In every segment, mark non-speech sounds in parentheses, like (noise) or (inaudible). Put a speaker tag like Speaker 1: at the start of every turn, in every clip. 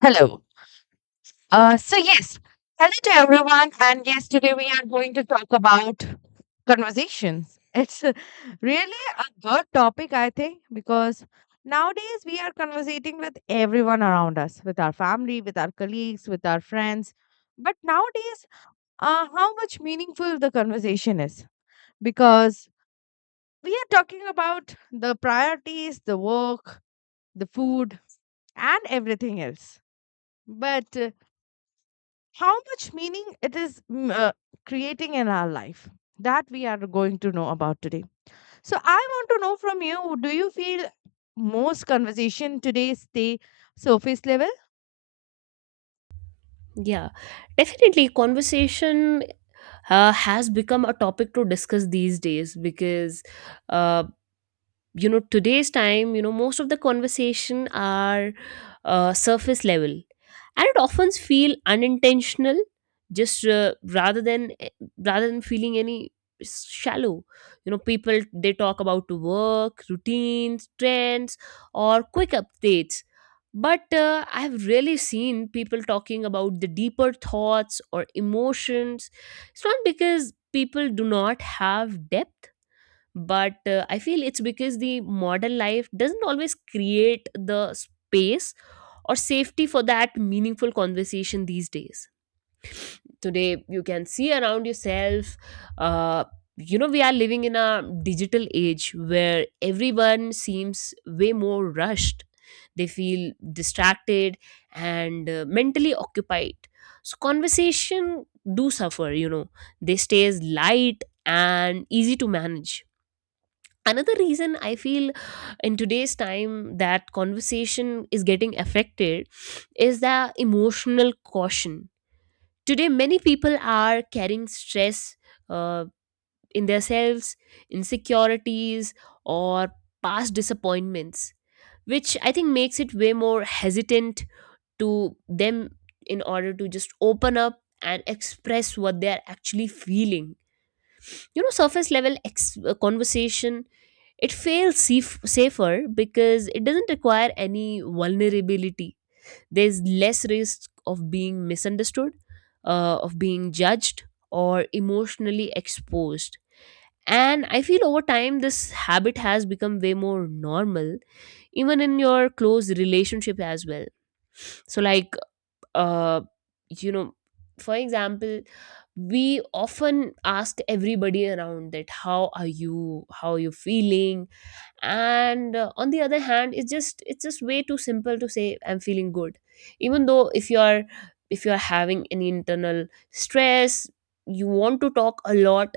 Speaker 1: Hello. So yes, hello to everyone. And yes, today we are going to talk about conversations. Really a good topic, I think, because nowadays we are conversating with everyone around us, with our family, with our colleagues, with our friends. But nowadays, how much meaningful the conversation is, because we are talking about the priorities, the work, the food, and everything else. But How much meaning it is creating in our life that we are going to know about today. So I want to know from you, do you feel most conversation today stay surface level?
Speaker 2: Yeah, definitely. Conversation has become a topic to discuss these days because uh, you know today's time, you know, most of the conversation are surface level and it often feel unintentional. Just rather than feeling any shallow, you know, people they talk about work, routines, trends or quick updates, but I've really seen people talking about the deeper thoughts or emotions. It's not because people do not have depth, but I feel it's because the modern life doesn't always create the space or safety for that meaningful conversation these days. Today you can see around yourself. uh, you know, we are living in a digital age where everyone seems way more rushed. They feel distracted and mentally occupied. So conversation do suffer, you know, they stays light and easy to manage. Another reason I feel, in today's time, that conversation is getting affected is the emotional caution. Today many people are carrying stress, uh, in themselves, insecurities or past disappointments, which I think makes it way more hesitant to them in order to just open up and express what they are actually feeling. Surface level conversation, it feels safe, safer because it doesn't require any vulnerability. There's less risk of being misunderstood, of being judged, or emotionally exposed. And I feel over time this habit has become way more normal, even in your close relationship as well. So, like, uh, you know, for example, we often ask everybody around that how are you feeling, and on the other hand it's just way too simple to say I'm feeling good, even though if you're having any internal stress you want to talk a lot,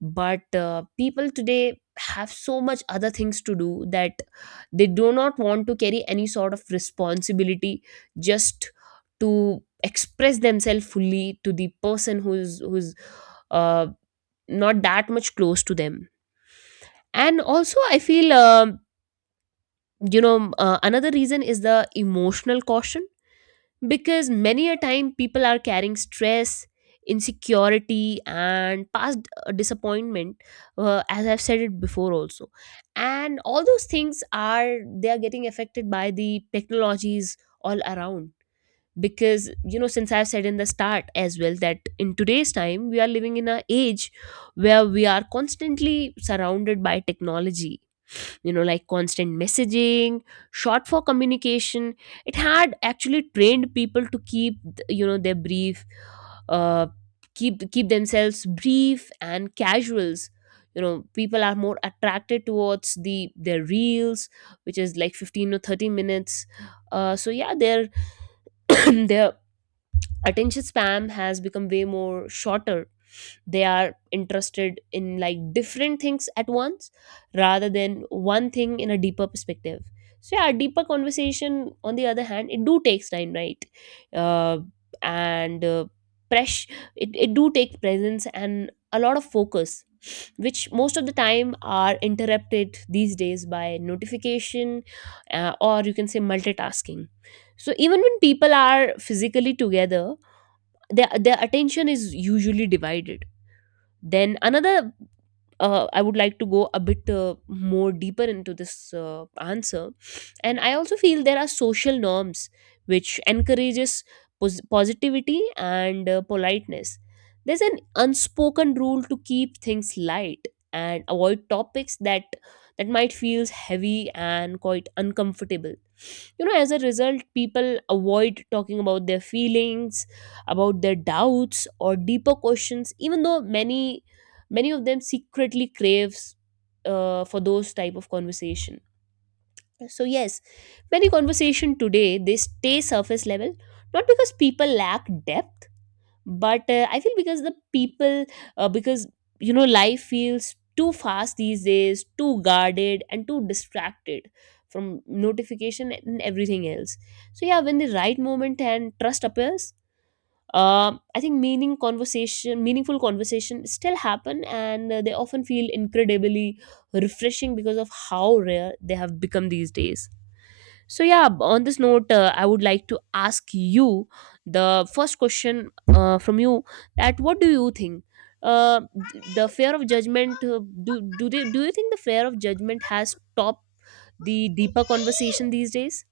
Speaker 2: but people today have so much other things to do that they do not want to carry any sort of responsibility just to express themselves fully to the person who's uh, not that much close to them. And also I feel you know, another reason is the emotional caution, because many a time people are carrying stress, insecurity and past disappointment, as I've said it before also. And all those things are, they are getting affected by the technologies all around, because you know, since I've said in the start as well, that in today's time we are living in an age where we are constantly surrounded by technology. You know, like constant messaging, short for communication, it had actually trained people to keep, you know, their brief, uh, keep themselves brief and casuals. You know, people are more attracted towards the their reels, which is like 15 or 30 minutes. So yeah, their (clears throat) their attention spam has become way more shorter. They are interested in like different things at once, rather than one thing in a deeper perspective. So yeah, deeper conversation on the other hand, it do takes time, right? uh, and press It do take presence and a lot of focus, which most of the time are interrupted these days by notification, or you can say multitasking. So even when people are physically together, their attention is usually divided. Then another, I would like to go a bit more deeper into this answer. And I also feel there are social norms which encourages positivity and politeness. There's an unspoken rule to keep things light and avoid topics that might feels heavy and quite uncomfortable. You know, as a result, people avoid talking about their feelings, about their doubts or deeper questions, even though many of them secretly craves for those type of conversation. So yes, many conversation today they stay surface level, not because people lack depth, but I feel because the people, because you know life feels too fast these days, too guarded and too distracted from notification and everything else. So yeah, when the right moment and trust appears, I think meaningful conversation still happen, and they often feel incredibly refreshing because of how rare they have become these days. So yeah, on this note I would like to ask you the first question from you, that what do you think, uh, the fear of judgment, do you think the fear of judgment has stopped the deeper conversation these days?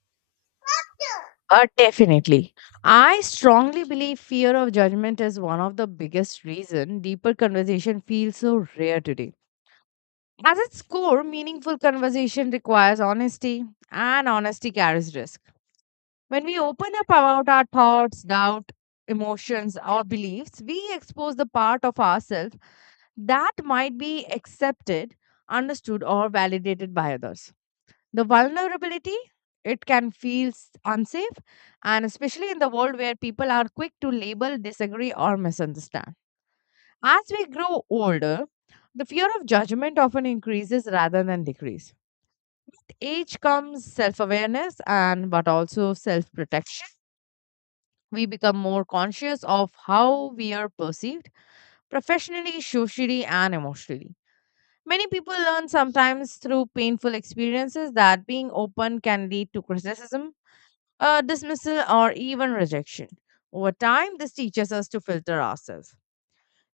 Speaker 1: Definitely. I strongly believe fear of judgment is one of the biggest reason deeper conversation feels so rare today. At its core, meaningful conversation requires honesty, and honesty carries risk. When we open up about our thoughts, doubt, emotions, or beliefs, we expose the part of ourselves that might be accepted, understood, or validated by others. The vulnerability, it can feel unsafe, and especially in the world where people are quick to label, disagree, or misunderstand. As we grow older, the fear of judgment often increases rather than decrease. Age comes self awareness and but also self protection. We become more conscious of how we are perceived professionally, socially, and emotionally. Many people learn sometimes through painful experiences that being open can lead to criticism, dismissal, or even rejection. Over time, this teaches us to filter ourselves.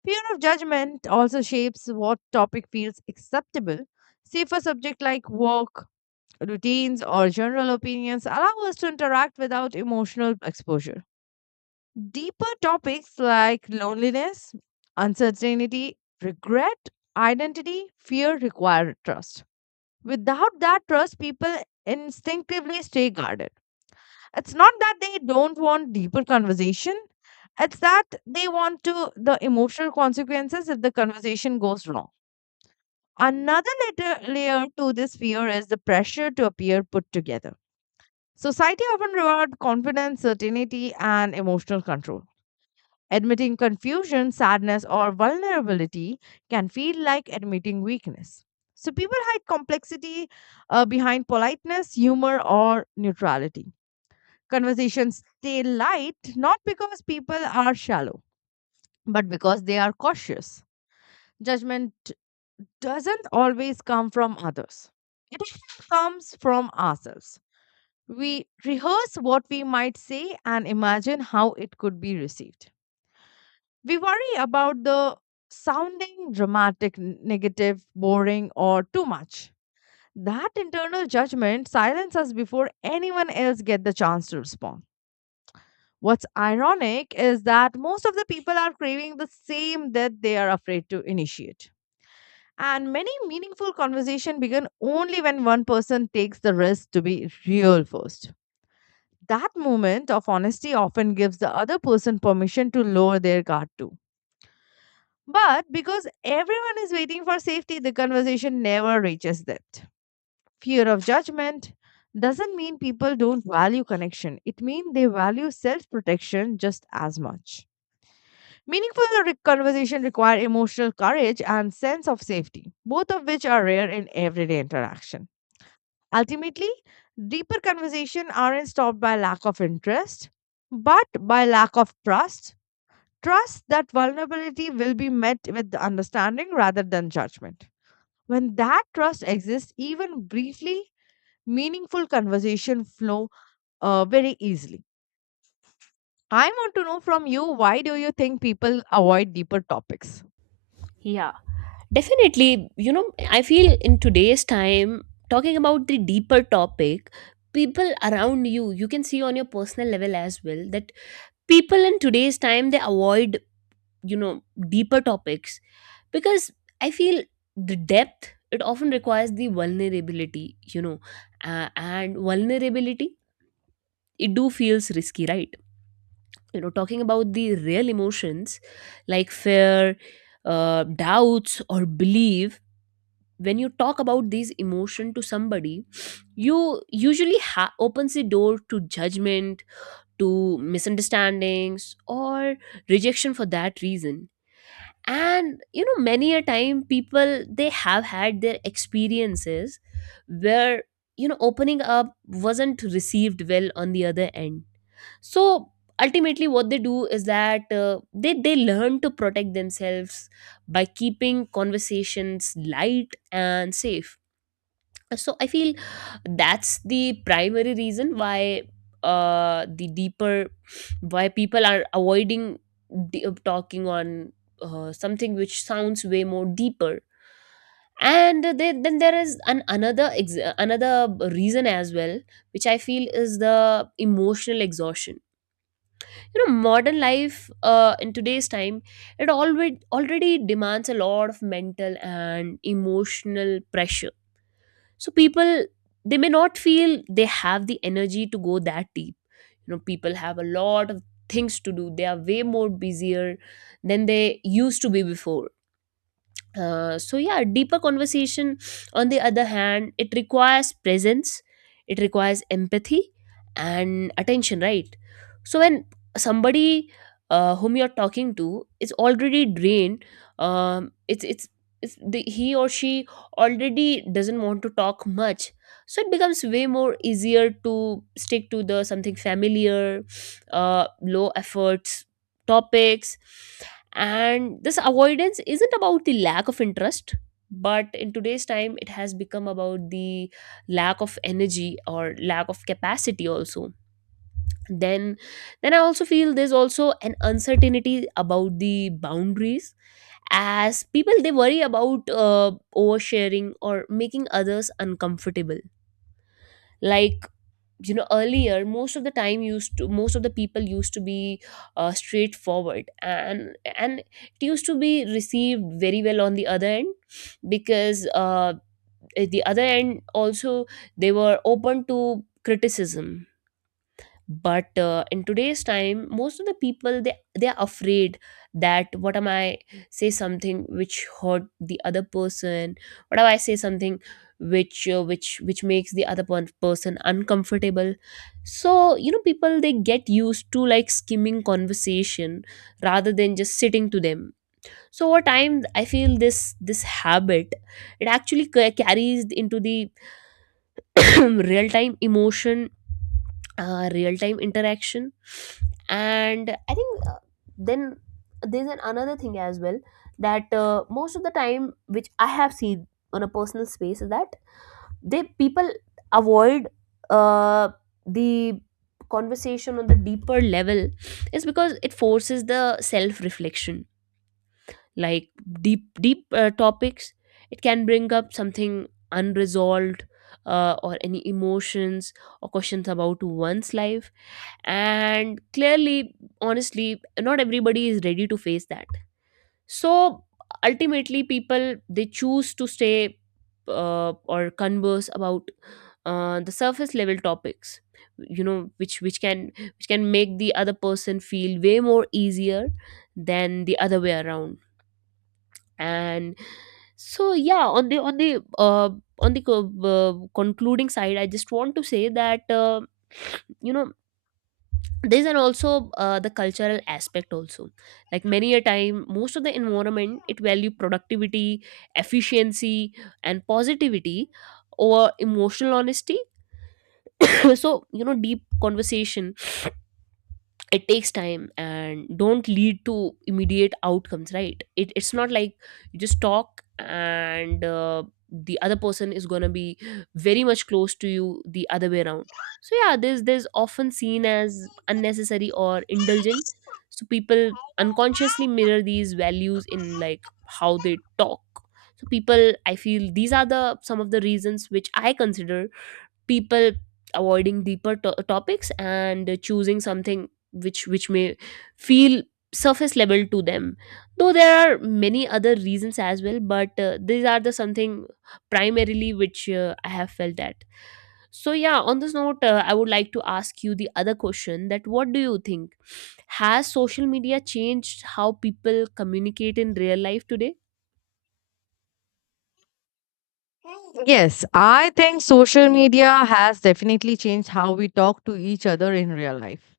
Speaker 1: Fear of judgment also shapes what topic feels acceptable. Safer subject like work, routines, or general opinions allow us to interact without emotional exposure. Deeper topics like loneliness, uncertainty, regret, identity, fear require trust. Without that trust, people instinctively stay guarded. It's not that they don't want deeper conversation, it's that they want to the emotional consequences if the conversation goes wrong. Another later layer to this fear is the pressure to appear put together. Society often reward confidence, certainty, and emotional control. Admitting confusion, sadness, or vulnerability can feel like admitting weakness. So people hide complexity behind politeness, humor, or neutrality. Conversations stay light not because people are shallow, but because they are cautious. Judgment doesn't always come from others, it often comes from ourselves. We rehearse what we might say and imagine how it could be received. We worry about the sounding dramatic, negative, boring, or too much. That internal judgment silences us before anyone else get the chance to respond. What's ironic is that most of the people are craving the same that they are afraid to initiate. And many meaningful conversation begin only when one person takes the risk to be real first. That moment of honesty often gives the other person permission to lower their guard too. But because everyone is waiting for safety, the conversation never reaches that. Fear of judgment doesn't mean people don't value connection. It means they value self-protection just as much. Conversation require emotional courage and sense of safety, both of which are rare in everyday interaction. Ultimately, deeper conversation aren't stopped by lack of interest, but by lack of trust. Trust that vulnerability will be met with understanding rather than judgment. When that trust exists, even briefly, meaningful conversation flow very easily. I want to know from you, why do you think people avoid deeper topics?
Speaker 2: Yeah. Definitely, you know, I feel in today's time, talking about the deeper topic, people around you, you can see on your personal level as well that people in today's time they avoid, you know, deeper topics because I feel the depth it often requires the vulnerability, you know, and vulnerability it do feels risky, right? You know, talking about the real emotions like fear, doubts, or belief, when you talk about these emotion to somebody you usually opens the door to judgment, to misunderstandings or rejection for that reason. And you know, many a time people they have had their experiences where, you know, opening up wasn't received well on the other end. So ultimately what they do is that they learn to protect themselves by keeping conversations light and safe. So I feel that's the primary reason why, the deeper why people are avoiding, talking on something which sounds way more deeper. And then there is an another another reason as well, which I feel is the emotional exhaustion. You know, modern life, in today's time, it already demands a lot of mental and emotional pressure, so people, they may not feel they have the energy to go that deep. You know, people have a lot of things to do, they are way more busier than they used to be before. So yeah, deeper conversation on the other hand, it requires presence, it requires empathy and attention, right? So when somebody whom you're talking to is already drained, um, it's it's he or she already doesn't want to talk much. So it becomes way more easier to stick to the something familiar, low efforts topics. And this avoidance isn't about the lack of interest, but in today's time it has become about the lack of energy or lack of capacity also. then then I also feel there's also an uncertainty about the boundaries, as people they worry about oversharing or making others uncomfortable. Like, you know, earlier most of the time used to, most of the people used to be straightforward, and it used to be received very well on the other end, because at the other end also they were open to criticism. But in today's time most of the people, they are afraid that what am I say something which hurt the other person, what am I say something which, which makes the other person uncomfortable. So you know, people they get used to like skimming conversation rather than just sitting to them. So over time I feel this habit, it actually carries into the (clears throat) real time emotion, real time interaction. And I think then there's an another thing as well, that most of the time, which I have seen on a personal space, is that they, people avoid uh, the conversation on the deeper level, is because it forces the self reflection. Like deep topics, it can bring up something unresolved, or any emotions or questions about one's life. And clearly, honestly, not everybody is ready to face that. So ultimately people they choose to stay or converse about the surface level topics, you know, which can, which can make the other person feel way more easier than the other way around. And so yeah, on the concluding side, I just want to say that, you know, there's an also, the cultural aspect also. Like, many a time most of the environment, it value productivity, efficiency and positivity over emotional honesty. (coughs) So you know, deep conversation, it takes time and don't lead to immediate outcomes, right? It's not like you just talk and, the other person is going to be very much close to you the other way around. So yeah, this often seen as unnecessary or indulgent. So people unconsciously mirror these values in like how they talk. So people, I feel these are the some of the reasons which I consider people avoiding deeper topics and choosing something which may feel surface level to them. Though there are many other reasons as well, but these are the something primarily which I have felt that. So yeah, on this note I would like to ask you the other question, that What do you think, has social media changed how people communicate in real life today?
Speaker 1: Yes, I think social media has definitely changed how we talk to each other in real life.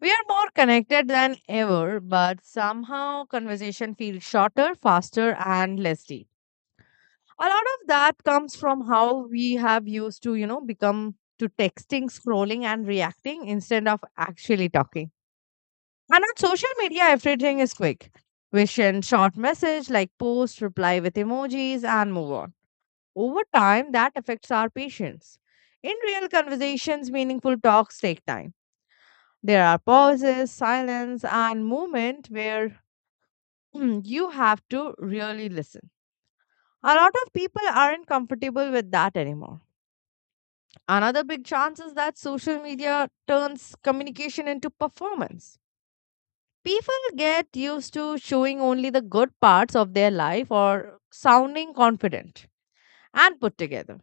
Speaker 1: We are more connected than ever, but somehow conversation feels shorter, faster, and less deep. A lot of that comes from how we have used to become to texting, scrolling, and reacting instead of actually talking. And on social media everything is quick. We send short message like post, reply with emojis, and move on. Over time that affects our patience. In real conversations, meaningful talks take time. There are pauses, silence, and movement where (clears throat) you have to really listen. A lot of people aren't comfortable with that anymore. Another big chance is that social media turns communication into performance. People get used to showing only the good parts of their life or sounding confident and put together.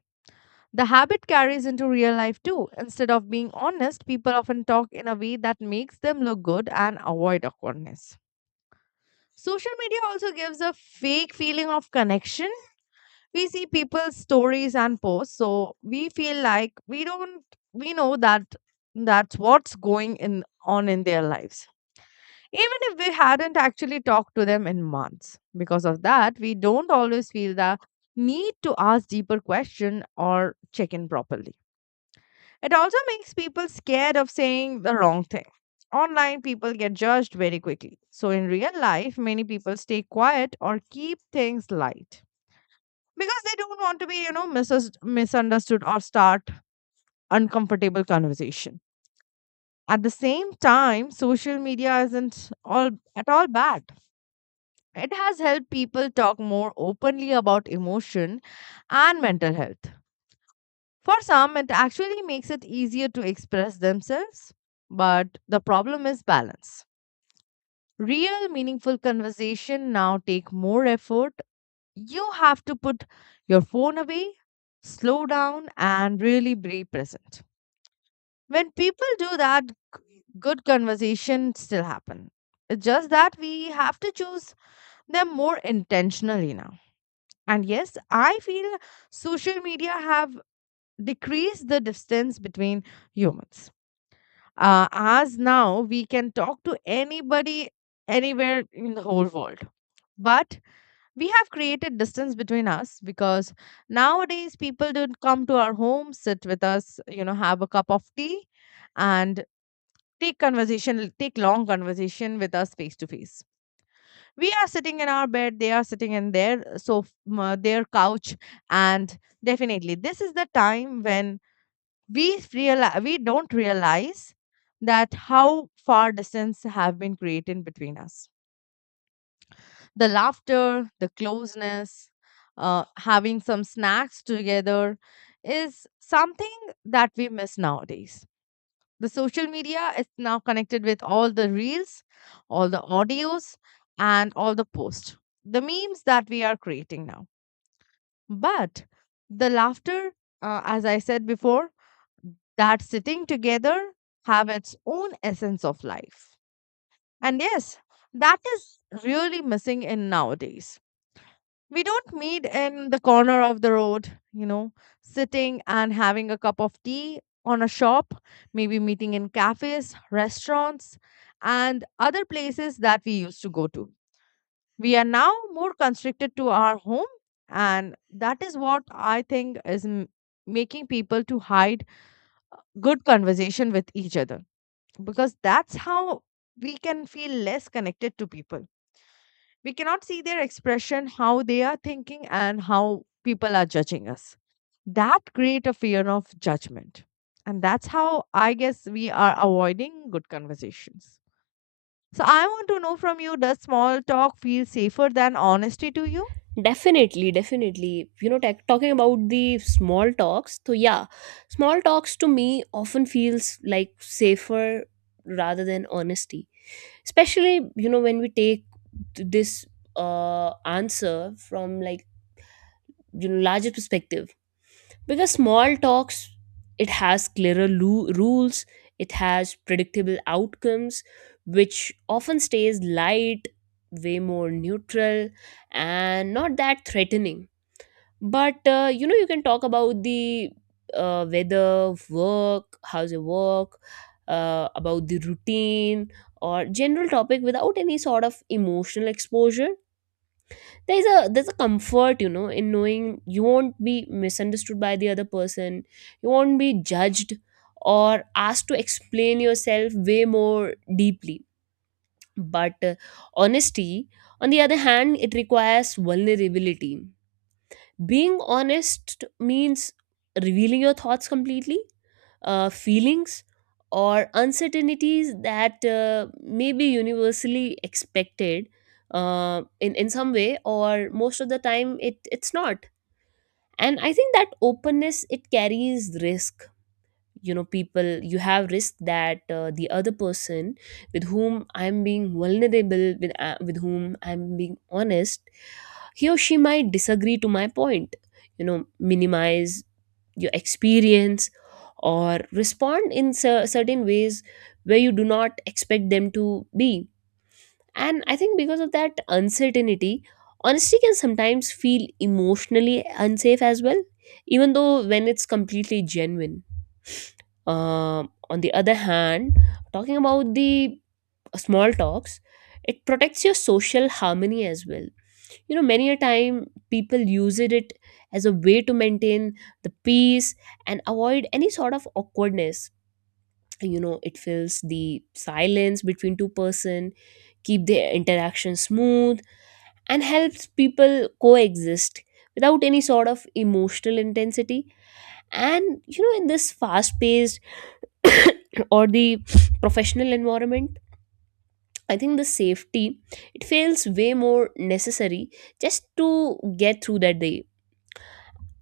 Speaker 1: The habit carries into real life too. Instead of being honest, people often talk in a way that makes them look good and avoid awkwardness. Social media also gives a fake feeling of connection. We see people's stories and posts, so we feel like we don't we know that that's what's going in on in their lives, even if we hadn't actually talked to them in months. Because of that, we don't always feel the need to ask deeper question or check in properly. It also makes people scared of saying the wrong thing. Online, people get judged very quickly, so in real life many people stay quiet or keep things light, because they don't want to be, you know, misunderstood or start uncomfortable conversation. At the same time, social media isn't all at all bad. It has helped people talk more openly about emotion and mental health. For some it actually makes it easier to express themselves. But the problem is balance. Real meaningful conversation now take more effort. You have to put your phone away, slow down, and really be present. When people do that, good conversation still happen. It's just that we have to choose them more intentionally now. And yes, I feel social media have decreased the distance between humans. As now we can talk to anybody anywhere in the whole world. But we have created distance between us because nowadays people don't come to our home, sit with us, you know, have a cup of tea, and take long conversation with us face to face. We are sitting in our bed, they are sitting in their, so, their couch. And definitely this is the time when we we don't realize that how far distance have been created between us. The laughter, the closeness, having some snacks together is something that we miss nowadays. The social media is now connected with all the reels, all the audios, and all the posts, the memes that we are creating now. But the laughter, as I said before, that sitting together have its own essence of life. And yes, that is really missing in nowadays. We don't meet in the corner of the road, you know, sitting and having a cup of tea on a shop, maybe meeting in cafes, restaurants, and other places that we used to go to. We are now more constricted to our home, and that is what I think is making people to hide good conversation with each other, because that's how we can feel less connected to people. We cannot see their expression, how they are thinking, and how people are judging us. That create a fear of judgment. And that's how I guess we are avoiding good conversations. So I want to know from you, does small talk feel safer than honesty to you?
Speaker 2: Definitely, definitely. You know, tech talking about the small talks, so yeah, small talks to me often feels like safer rather than honesty. Especially, you know, when we take this answer from, like, you know, larger perspective. Because small talks, it has clearer rules, it has predictable outcomes, which often stays light, way more neutral, and not that threatening, but you know, you can talk about the weather, work, how's your work, about the routine or general topic without any sort of emotional exposure. There's a comfort, you know, in knowing you won't be misunderstood by the other person, you won't be judged or asked to explain yourself way more deeply. But honesty, on the other hand, it requires vulnerability. Being honest means revealing your thoughts completely, feelings, or uncertainties that may be universally expected in some way, or most of the time it's not. And I think that openness, it carries risk. You know, people, you have risk that the other person with whom I'm being vulnerable with, with whom I'm being honest, he or she might disagree to my point, you know, minimize your experience or respond in certain ways where you do not expect them to be. And I think because of that uncertainty, honesty can sometimes feel emotionally unsafe as well, even though when it's completely genuine. On the other hand, talking about the small talks, it protects your social harmony as well. You know, many a time people use it as a way to maintain the peace and avoid any sort of awkwardness. You know, it fills the silence between two-person, keep their interaction smooth, and helps people coexist without any sort of emotional intensity. And you know, in this fast-paced (coughs) or the professional environment, I think the safety, it feels way more necessary just to get through that day.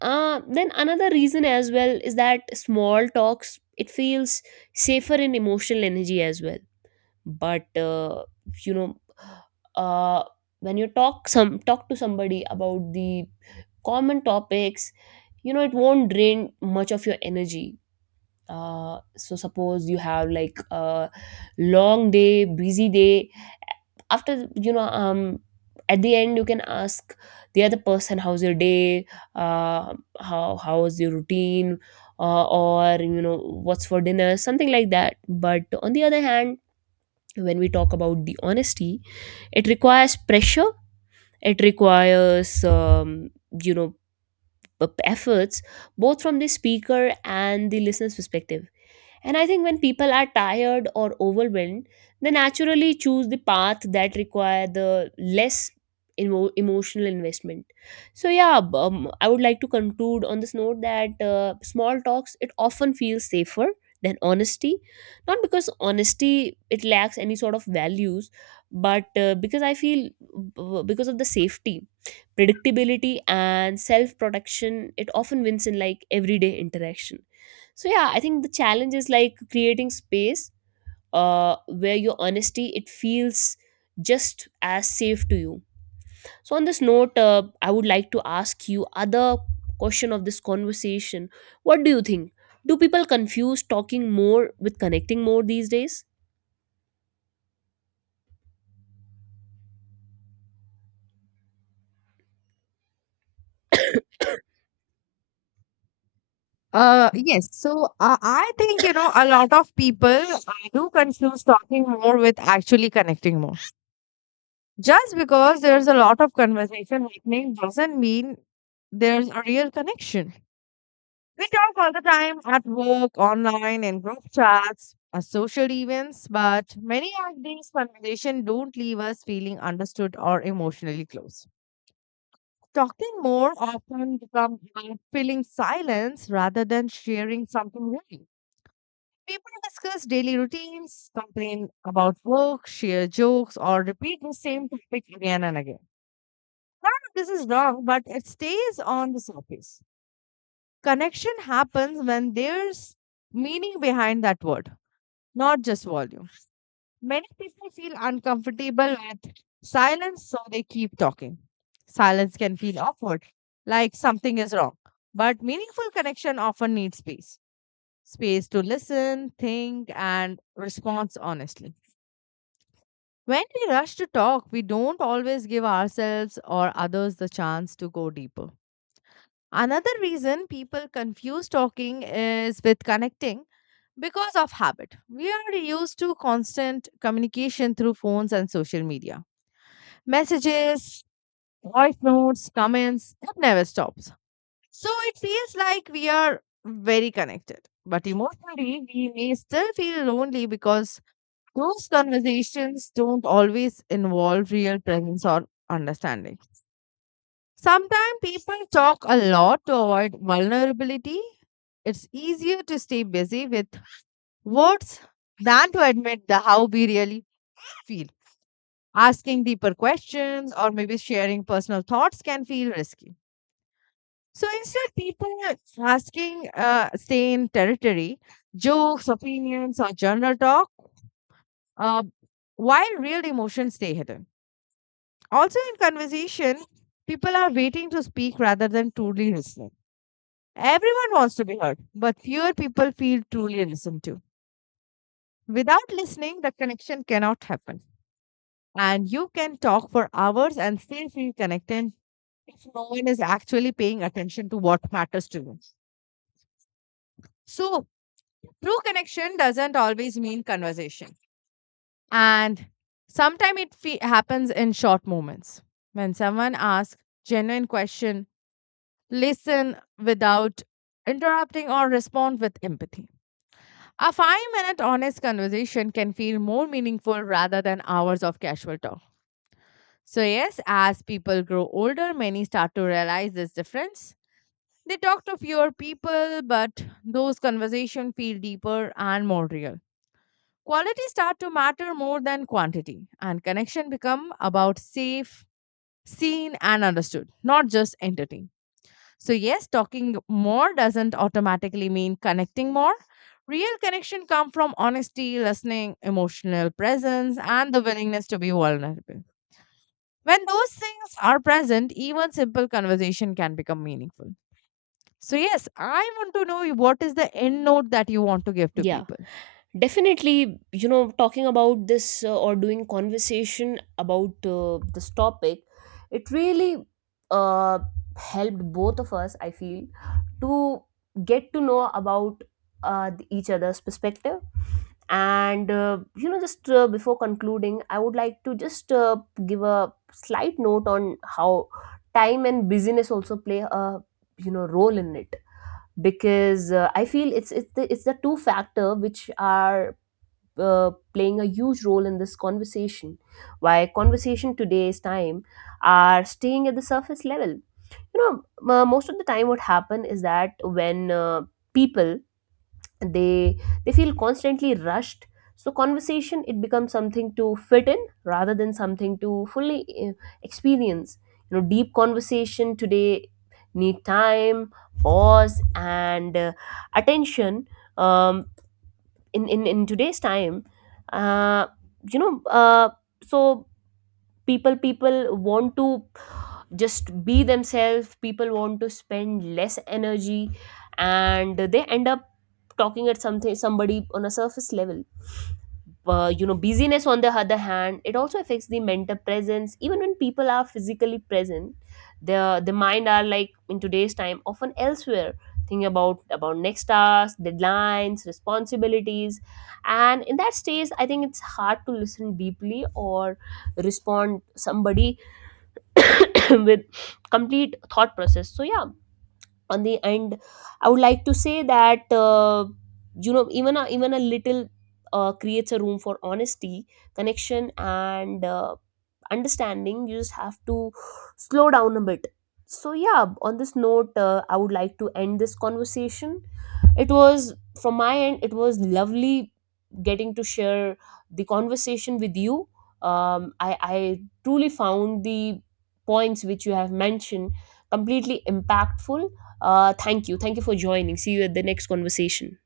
Speaker 2: Then another reason as well is that small talks, it feels safer in emotional energy as well. But you know, uh, when you talk to somebody about the common topics, you know, it won't drain much of your energy. So suppose you have like a long day, busy day, after, at the end you can ask the other person how's your day, uh, how was your routine, or you know, what's for dinner, something like that. But on the other hand, when we talk about the honesty, it requires pressure, it requires, you know, efforts, both from the speaker and the listener's perspective. And I think when people are tired or overwhelmed, they naturally choose the path that require the less emotional investment. So yeah, I would like to conclude on this note that small talks, it often feels safer than honesty, not because honesty it lacks any sort of values, but because I feel, because of the safety, predictability, and self protection, it often wins in like everyday interaction. So yeah, I think the challenge is like creating space where your honesty, it feels just as safe to you. So on this note, I would like to ask you other question of this conversation. What do you think, do people confuse talking more with connecting more these days?
Speaker 1: Yes. So I think, you know, a lot of people do confuse talking more with actually connecting more. Just because there's a lot of conversation happening doesn't mean there's a real connection. We talk all the time at work, online, in group chats, at social events, but many of these conversations don't leave us feeling understood or emotionally close. Talking more often becomes about filling silence rather than sharing something real. People discuss daily routines, complain about work, share jokes, or repeat the same topic again and again. This is wrong, but it stays on the surface. Connection happens when there's meaning behind that word, not just volume. Many people feel uncomfortable with silence, so they keep talking. Silence can feel awkward, like something is wrong. But meaningful connection often needs space, space to listen, think, and respond honestly. When we rush to talk, we don't always give ourselves or others the chance to go deeper. Another reason people confuse talking is with connecting. Because of habit, we are used to constant communication through phones and social media. Messages, voice notes, comments, it never stops. So it feels like we are very connected. But emotionally, we may still feel lonely because those conversations don't always involve real presence or understanding. Sometimes people talk a lot to avoid vulnerability. It's easier to stay busy with words than to admit the how we really feel. Asking deeper questions or maybe sharing personal thoughts can feel risky. So instead, people asking stay in territory, jokes, opinions, or general talk, uh, while real emotions stay hidden. Also, in conversation, people are waiting to speak rather than truly listening. Everyone wants to be heard, but fewer people feel truly listened to. Without listening, the connection cannot happen. And you can talk for hours and still feel connected if no one is actually paying attention to what matters to you. So, true connection doesn't always mean conversation. And sometimes it happens in short moments. When someone asks genuine question, listen without interrupting or respond with empathy. A 5 minute honest conversation can feel more meaningful rather than hours of casual talk. So, yes, as people grow older, many start to realize this difference. They talk to fewer people, but those conversations feel deeper and more real. Quality start to matter more than quantity, and connection become about safe, seen, and understood, not just entertained. So, yes, talking more doesn't automatically mean connecting more. Real connection come from honesty, listening, emotional presence, and the willingness to be vulnerable. When those things are present, even simple conversation can become meaningful. So, yes, I want to know what is the end note that you want to give to
Speaker 2: Yeah.
Speaker 1: people.
Speaker 2: Definitely, you know, talking about this or doing conversation about this topic, it really, uh, helped both of us, I feel, to get to know about each other's perspective. And you know, just before concluding, I would like to just give a slight note on how time and busyness also play a, you know, role in it, because I feel it's the two factor which are playing a huge role in this conversation. Why conversation today's time are staying at the surface level. You know, most of the time, what happen is that when people, they they feel constantly rushed. So conversation, it becomes something to fit in rather than something to fully, experience. You know, deep conversation today need time, pause, and attention, um, in today's time, uh, you know, so people want to just be themselves, people want to spend less energy, and they end up talking at something, somebody on a surface level. You know, busyness on the other hand, it also affects the mental presence. Even when people are physically present, the mind are like in today's time often elsewhere, thinking about next task, deadlines, responsibilities. And in that stage, I think it's hard to listen deeply or respond somebody (laughs) with complete thought process. So yeah, on the end I would like to say that you know, even a little creates a room for honesty, connection, and understanding. You just have to slow down a bit. So yeah, on this note, I would like to end this conversation. It was, from my end, it was lovely getting to share the conversation with you. I truly found the points which you have mentioned completely impactful. Thank you, thank you for joining. See you at the next conversation.